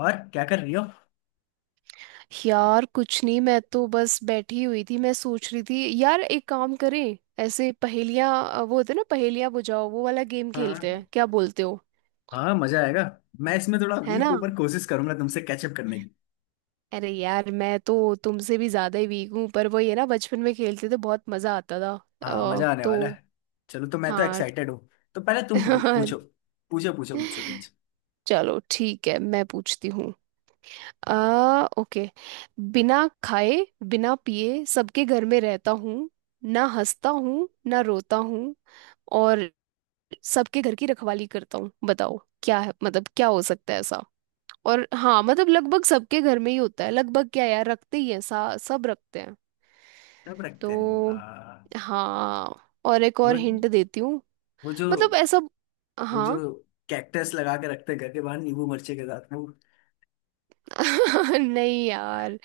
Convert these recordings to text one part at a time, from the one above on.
और क्या कर रही हो। यार कुछ नहीं, मैं तो बस बैठी हुई थी। मैं सोच रही थी यार, एक काम करें, ऐसे पहेलियां वो होते हैं ना, पहेलियां बुझाओ, वो वाला गेम खेलते हाँ। हैं, क्या बोलते हो। हाँ मजा आएगा। मैं इसमें थोड़ा है वीक ना। ऊपर कोशिश करूंगा तुमसे कैचअप करने की। अरे यार, मैं तो तुमसे भी ज्यादा ही वीक हूँ, पर वो ये ना, बचपन में खेलते थे, बहुत मजा आता था। हाँ मजा आने वाला तो है। चलो तो मैं तो हाँ। एक्साइटेड हूँ। तो पहले तुम पूछो। पूछो पूछो मुझसे कुछ। चलो ठीक है, मैं पूछती हूँ। आ। ओके। बिना खाए बिना पिए सबके घर में रहता हूँ, ना हंसता हूँ ना रोता हूँ, और सबके घर की रखवाली करता हूँ। बताओ क्या है, मतलब क्या हो सकता है ऐसा। और हाँ, मतलब लगभग सबके घर में ही होता है। लगभग क्या यार, रखते ही हैं, सा सब रखते हैं। कब रखते हैं? तो हाँ, और एक वो, और हिंट देती हूँ। वो जो मतलब ऐसा। वो जो हाँ। कैक्टस लगा के रखते हैं घर के बाहर नींबू मिर्चे के साथ, वो? नहीं यार,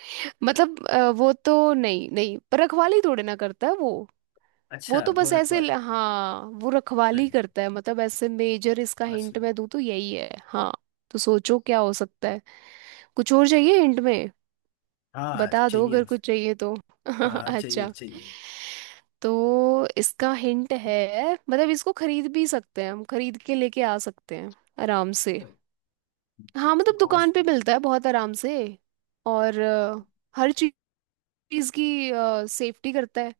मतलब वो तो नहीं नहीं, पर रखवाली थोड़े ना करता है वो। वो अच्छा तो वो बस रखवा ऐसे है। हाँ वो रखवाली रख- करता है, मतलब ऐसे मेजर इसका हिंट अच्छा। मैं दूँ तो यही है, हाँ। तो सोचो क्या हो सकता है। कुछ और चाहिए हिंट में, हाँ बता दो अगर चाहिए। कुछ चाहिए तो। हाँ चाहिए अच्छा, चाहिए। तो इसका हिंट है, मतलब इसको खरीद भी सकते हैं, हम खरीद के लेके आ सकते हैं आराम से। हाँ तो, मतलब दुकान पे मिलता है बहुत आराम से। और हर चीज की सेफ्टी करता है।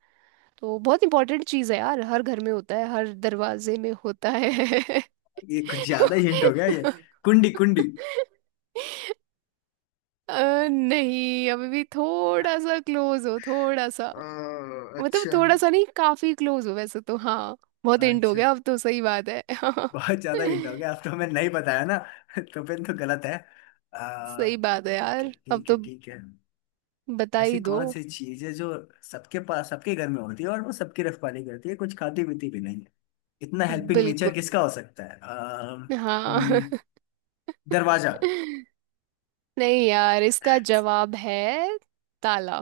तो बहुत इंपॉर्टेंट चीज़ है यार, हर घर में होता है, हर दरवाजे में होता है। ये कुछ ज्यादा हिंट हो गया ये। कुंडी कुंडी। नहीं, अभी भी थोड़ा सा क्लोज हो, थोड़ा सा। अ, मतलब अच्छा। थोड़ा सा नहीं, काफी क्लोज हो वैसे तो, हाँ। बहुत हिंट हो अच्छा गया अब तो, सही बात है। बहुत ज्यादा हिंट हो गया अब तो, मैं नहीं बताया ना तो फिर तो गलत है। आ, सही बात है ठीक है यार, अब ठीक है तो ठीक है। बता ऐसी ही दो। कौन सी चीज है जो सबके पास, सबके घर में होती है, और वो सबकी रखवाली करती है, कुछ खाती पीती भी नहीं है? इतना हेल्पिंग नेचर बिल्कुल। किसका हो सकता है? हाँ। दरवाजा। नहीं यार, इसका जवाब है ताला।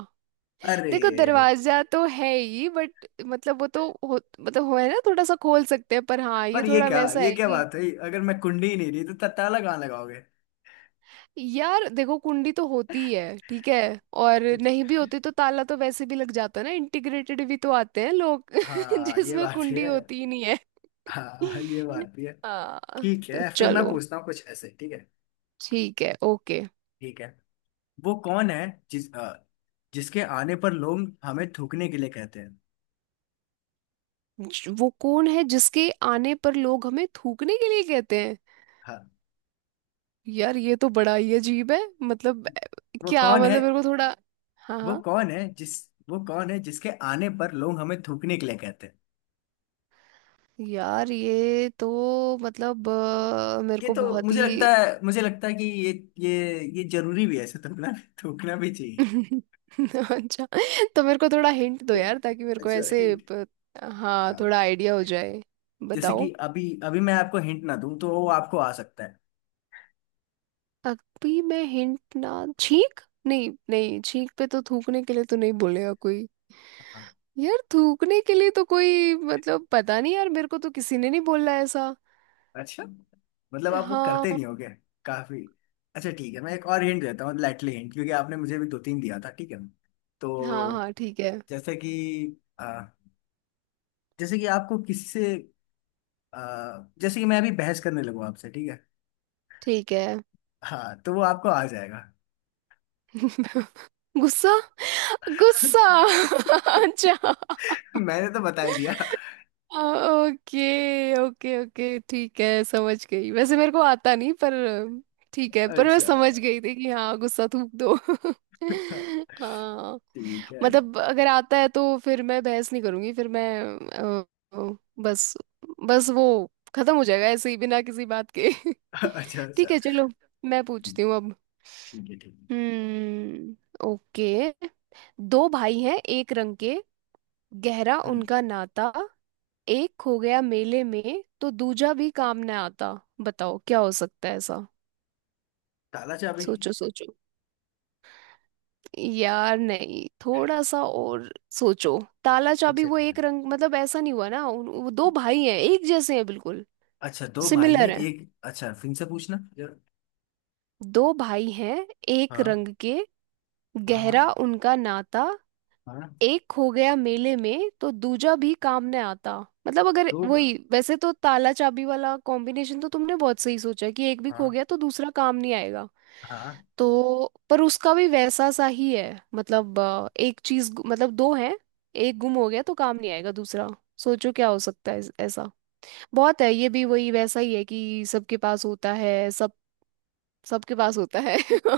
अरे देखो दरवाजा तो है ही, बट मतलब वो तो मतलब हो है ना, थोड़ा सा खोल सकते हैं, पर हाँ ये पर ये थोड़ा क्या, वैसा ये है क्या कि। बात हुई? अगर मैं कुंडी ही नहीं दी तो ताला कहाँ लगाओगे? यार देखो कुंडी तो होती ही है ठीक है, और अच्छा, नहीं भी होती तो ताला तो वैसे भी लग जाता है ना, इंटीग्रेटेड भी तो आते हैं लोग हाँ ये जिसमें बात भी कुंडी है। होती ही नहीं है। हाँ ये बात भी है। हाँ। ठीक तो है फिर मैं चलो पूछता हूँ कुछ ऐसे, ठीक है? ठीक है, ओके। ठीक है। वो कौन है जिस अ, जिसके आने पर लोग हमें थूकने के लिए कहते हैं? वो कौन है जिसके आने पर लोग हमें थूकने के लिए कहते हैं। हाँ। यार ये तो बड़ा ही अजीब है, मतलब वो क्या, कौन है? मतलब मेरे को थोड़ा, हाँ वो हाँ। कौन है जिस वो कौन है जिसके आने पर लोग हमें थूकने के लिए कहते हैं? यार ये तो मतलब मेरे ये को तो बहुत मुझे लगता ही। है, मुझे लगता है कि ये, ये जरूरी भी है ऐसे थूकना। थूकना भी चाहिए। अच्छा, तो मेरे को थोड़ा हिंट दो यार, ताकि मेरे को अच्छा, ऐसे हिंट। हाँ हाँ। थोड़ा आइडिया हो जाए। जैसे कि बताओ। अभी अभी मैं आपको हिंट ना दूं तो वो आपको आ सकता अभी मैं हिंट ना छींक। नहीं नहीं, छींक पे तो थूकने के लिए तो नहीं बोलेगा कोई। है। यार थूकने के लिए तो कोई, मतलब पता नहीं यार, मेरे को तो किसी ने नहीं बोला ऐसा। अच्छा, मतलब आप वो करते हाँ। नहीं होगे काफी। अच्छा ठीक है मैं एक और हिंट देता हूँ, लाइटली हिंट, क्योंकि आपने मुझे भी दो तीन दिया था, ठीक है? तो हाँ हाँ ठीक है जैसे कि, आ, जैसे कि आपको किसी से, आ, जैसे कि मैं अभी बहस करने लगूँ आपसे, ठीक है? ठीक है। हाँ तो वो आपको आ जाएगा। गुस्सा, गुस्सा। अच्छा। मैंने तो बता ही दिया। Okay okay okay. ठीक है, समझ गई, वैसे मेरे को आता नहीं पर। ठीक है, पर मैं अच्छा समझ गई थी कि हाँ, गुस्सा थूक दो। हाँ। ठीक है। मतलब अगर आता है तो फिर मैं बहस नहीं करूंगी, फिर मैं अ, अ, बस बस वो खत्म हो जाएगा ऐसे ही बिना किसी बात के। अच्छा ठीक सर। है चलो, मैं पूछती हूँ अब। ठीक है ठीक है। हम्म। ओके। दो भाई हैं एक रंग के, गहरा हम्म, उनका नाता, एक खो गया मेले में तो दूजा भी काम न आता। बताओ क्या हो सकता है ऐसा। ताला चाबी। सोचो सोचो। यार नहीं, थोड़ा सा और सोचो। ताला चाबी, अच्छा वो ठीक एक है। रंग, मतलब ऐसा नहीं हुआ ना, वो दो भाई हैं, एक जैसे हैं बिल्कुल, अच्छा दो भाई सिमिलर हैं हैं। एक, अच्छा फिर से पूछना। दो भाई हैं एक हाँ रंग के, हाँ। हाँ गहरा उनका नाता, हाँ। एक हो गया मेले में तो दूजा भी काम ने आता। मतलब अगर दो बार। वही वैसे तो, ताला चाबी वाला कॉम्बिनेशन तो तुमने बहुत सही सोचा कि एक भी खो हाँ। गया तो दूसरा काम नहीं आएगा। हाँ। तो पर उसका भी वैसा सा ही है, मतलब एक चीज मतलब दो है, एक गुम हो गया तो काम नहीं आएगा दूसरा। सोचो क्या हो सकता है ऐसा। बहुत है, ये भी वही वैसा ही है कि सबके पास होता है, सब सबके पास होता है।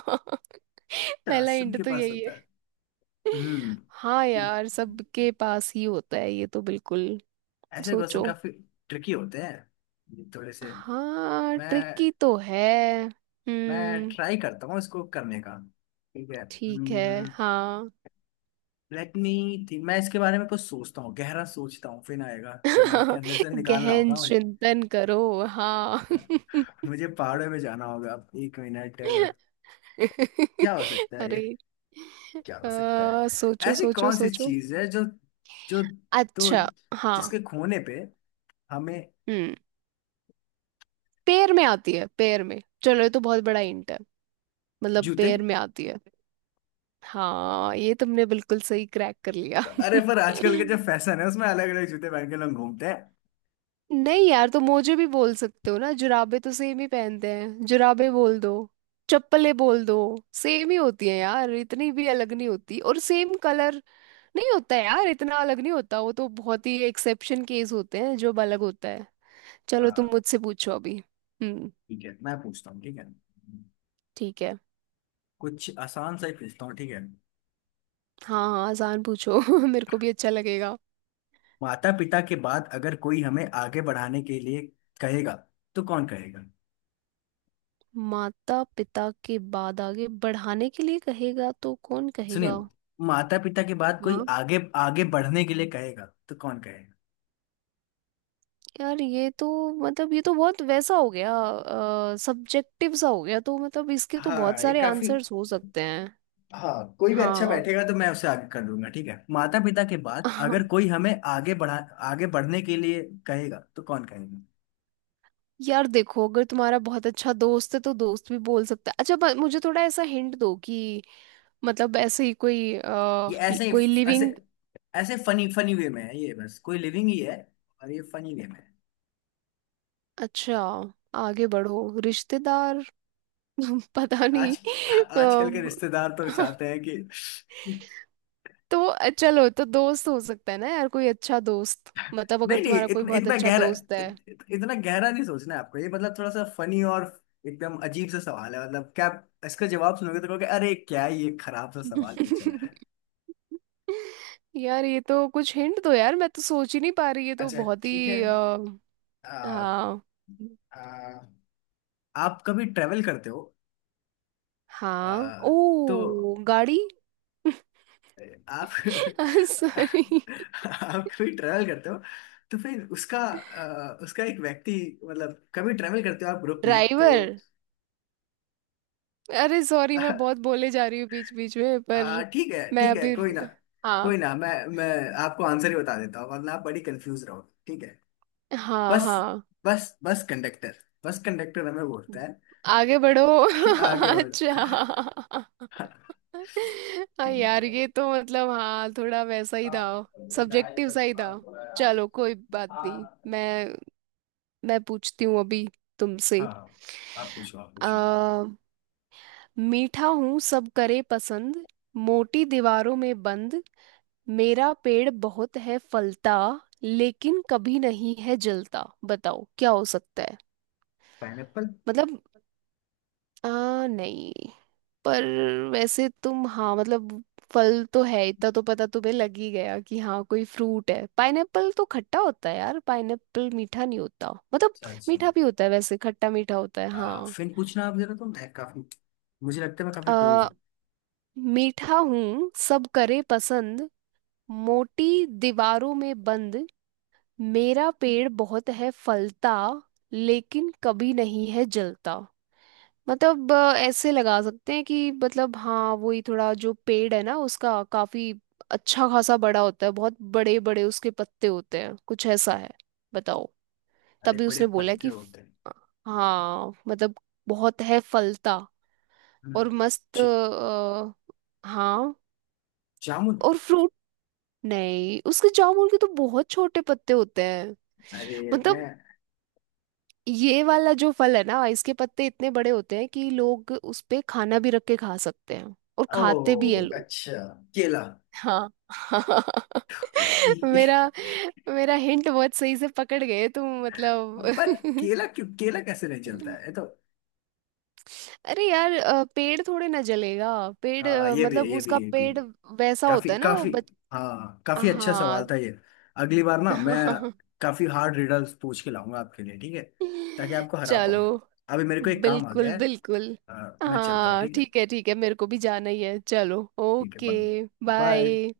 अच्छा, पहला इंट सबके तो पास यही होता है। है। हम्म। हाँ यार, सबके पास ही होता है, ये तो बिल्कुल। ऐसे क्वेश्चन सोचो। काफी ट्रिकी होते हैं ये थोड़े से। हाँ मैं ट्रिकी तो है। मैं हम्म। ट्राई करता हूँ इसको करने का। ठीक है। ठीक है। हाँ। लेट मी थिंक, मैं इसके बारे में कुछ सोचता हूँ, गहरा सोचता हूँ, फिर आएगा, दिमाग के अंदर से निकालना गहन होगा मुझे। चिंतन करो। हाँ। मुझे पहाड़ों में जाना होगा। एक मिनट। क्या हो सकता है ये? अरे, क्या हो सकता है? सोचो ऐसी सोचो कौन सी सोचो। चीज है जो, जो, तो अच्छा। हाँ। जिसके खोने पे हमें, हम्म। पैर में आती है, पैर में। चलो ये तो बहुत बड़ा हिंट है, मतलब जूते। पैर में आती है। हाँ ये तुमने बिल्कुल सही क्रैक कर लिया। अरे पर आजकल के जो फैशन है उसमें अलग अलग जूते पहन के लोग घूमते हैं। नहीं यार, तो मोजे भी बोल सकते हो ना, जुराबे तो सेम ही पहनते हैं, जुराबे बोल दो, चप्पलें बोल दो, सेम ही होती है यार, इतनी भी अलग नहीं होती, और सेम कलर नहीं होता यार, इतना अलग नहीं होता, वो तो बहुत ही एक्सेप्शन केस होते हैं जो अलग होता है। चलो तुम हाँ, मुझसे पूछो अभी। हम्म। ठीक है मैं पूछता हूँ, ठीक है? ठीक है। कुछ आसान सा ही पूछता हूँ, ठीक है? हाँ हाँ आसान पूछो। मेरे को भी अच्छा लगेगा। माता पिता के बाद अगर कोई हमें आगे बढ़ाने के लिए कहेगा, तो कौन कहेगा? माता पिता के बाद आगे बढ़ाने के लिए कहेगा तो कौन सुनिए, कहेगा। माता पिता के बाद कोई हाँ आगे, आगे बढ़ने के लिए कहेगा, तो कौन कहेगा? यार ये तो मतलब, ये तो बहुत वैसा हो गया, सब्जेक्टिव सा हो गया, तो मतलब इसके तो बहुत हाँ ये सारे काफी। आंसर्स हो सकते हैं। हाँ कोई भी अच्छा हाँ। बैठेगा तो मैं उसे आगे कर दूंगा, ठीक है? माता पिता के बाद हाँ। अगर कोई हमें आगे बढ़ा, आगे बढ़ने के लिए कहेगा, तो कौन कहेगा? यार देखो, अगर तुम्हारा बहुत अच्छा दोस्त है तो दोस्त भी बोल सकता है। अच्छा मुझे थोड़ा ऐसा हिंट दो कि मतलब ऐसे ही कोई ये ऐसे कोई ही, ऐसे, लिविंग। ऐसे फनी फनी वे में है ये, बस कोई लिविंग ही है, और ये फनी वे में है। अच्छा, आगे बढ़ो, रिश्तेदार। पता नहीं। आज, आजकल के अम, रिश्तेदार तो चाहते हैं कि, तो चलो, तो दोस्त हो सकता है ना यार, कोई अच्छा दोस्त, मतलब नहीं अगर नहीं तुम्हारा कोई इतना, बहुत इतना अच्छा गहरा, दोस्त है। इत, इत- इतना गहरा नहीं सोचना है आपको ये, मतलब थोड़ा सा फनी, और एकदम अजीब सा सवाल है, मतलब क्या आप इसका जवाब सुनोगे तो कहोगे अरे क्या ये खराब सा सवाल पूछा है। यार ये तो कुछ हिंट दो यार, मैं तो सोच ही नहीं पा रही, ये तो अच्छा बहुत ठीक ही है। हाँ आ, आप कभी ट्रेवल करते हो? हाँ। आ, तो ओ गाड़ी। आप, सॉरी। आप कभी ट्रेवल करते हो? तो फिर उसका, उसका एक व्यक्ति, मतलब कभी ट्रेवल करते हो आप ग्रुप में तो? ड्राइवर। अरे सॉरी, मैं आ, बहुत बोले जा रही हूँ बीच बीच में पर। आ, ठीक है मैं ठीक है, अभी। कोई ना, हाँ। कोई ना, मैं आपको आंसर ही बता देता हूँ वरना आप बड़ी कंफ्यूज रहोगे, ठीक है? हाँ बस, हाँ। बस कंडक्टर। बस कंडक्टर हमें बोलता है आगे बढ़ो। कि आगे बढ़ो। अच्छा। हाँ यार, ये तो मतलब हाँ थोड़ा वैसा ही था, सब्जेक्टिव सा ही था। चलो कोई बात नहीं, मैं मैं पूछती हूँ अभी तुमसे। हाँ आप पूछो आप पूछो। आ, मीठा हूँ सब करे पसंद, मोटी दीवारों में बंद, मेरा पेड़ बहुत है फलता, लेकिन कभी नहीं है जलता। बताओ क्या हो सकता है। पाइनएप्पल। मतलब नहीं, पर वैसे तुम हाँ मतलब फल तो है, इतना तो पता तुम्हें लग ही गया कि हाँ कोई फ्रूट है। पाइनएप्पल तो खट्टा होता है यार, पाइनएप्पल मीठा नहीं होता, मतलब अच्छा अच्छा मीठा भी होता है वैसे, खट्टा मीठा होता है, हाँ। फिर पूछना आप जरा, तुम है काफी, मुझे लगता है मैं काफी क्लोज आ, हूँ। मीठा हूँ सब करे पसंद, मोटी दीवारों में बंद, मेरा पेड़ बहुत है फलता, लेकिन कभी नहीं है जलता। मतलब ऐसे लगा सकते हैं कि मतलब हाँ, वही थोड़ा जो पेड़ है ना, उसका काफी अच्छा खासा बड़ा होता है, बहुत बड़े बड़े उसके पत्ते होते हैं, कुछ ऐसा है। बताओ। बड़े तभी बड़े उसने बोला पत्ते कि होते हैं। हाँ मतलब, बहुत है फलता हम्म, और मस्त ज- हाँ जामुन। और फ्रूट। नहीं उसके, जामुन के तो बहुत छोटे पत्ते होते हैं। अरे, मैं, मतलब ये वाला जो फल है ना, इसके पत्ते इतने बड़े होते हैं कि लोग उस पे खाना भी रख के खा सकते हैं, और खाते भी हैं ओ लोग। अच्छा, केला। हाँ। मेरा मेरा हिंट बहुत सही से पकड़ गए तुम, पर मतलब। केला क्यों, केला कैसे नहीं चलता है ये तो। अरे यार, पेड़ थोड़े ना जलेगा, पेड़ हाँ ये भी है, मतलब ये भी उसका है, ये भी। पेड़ वैसा काफी होता है ना वो काफी। बच। हाँ काफी अच्छा हाँ। सवाल था ये। अगली बार ना मैं काफी हार्ड रिडल्स पूछ के लाऊंगा आपके लिए, ठीक है, ताकि आपको हरा चलो। पाऊं। अभी मेरे को एक काम आ बिल्कुल गया है। बिल्कुल। मैं चलता हूँ, हाँ ठीक है? ठीक है ठीक है, मेरे को भी जाना ही है, चलो ठीक है ओके। बाय। बाय। बाय।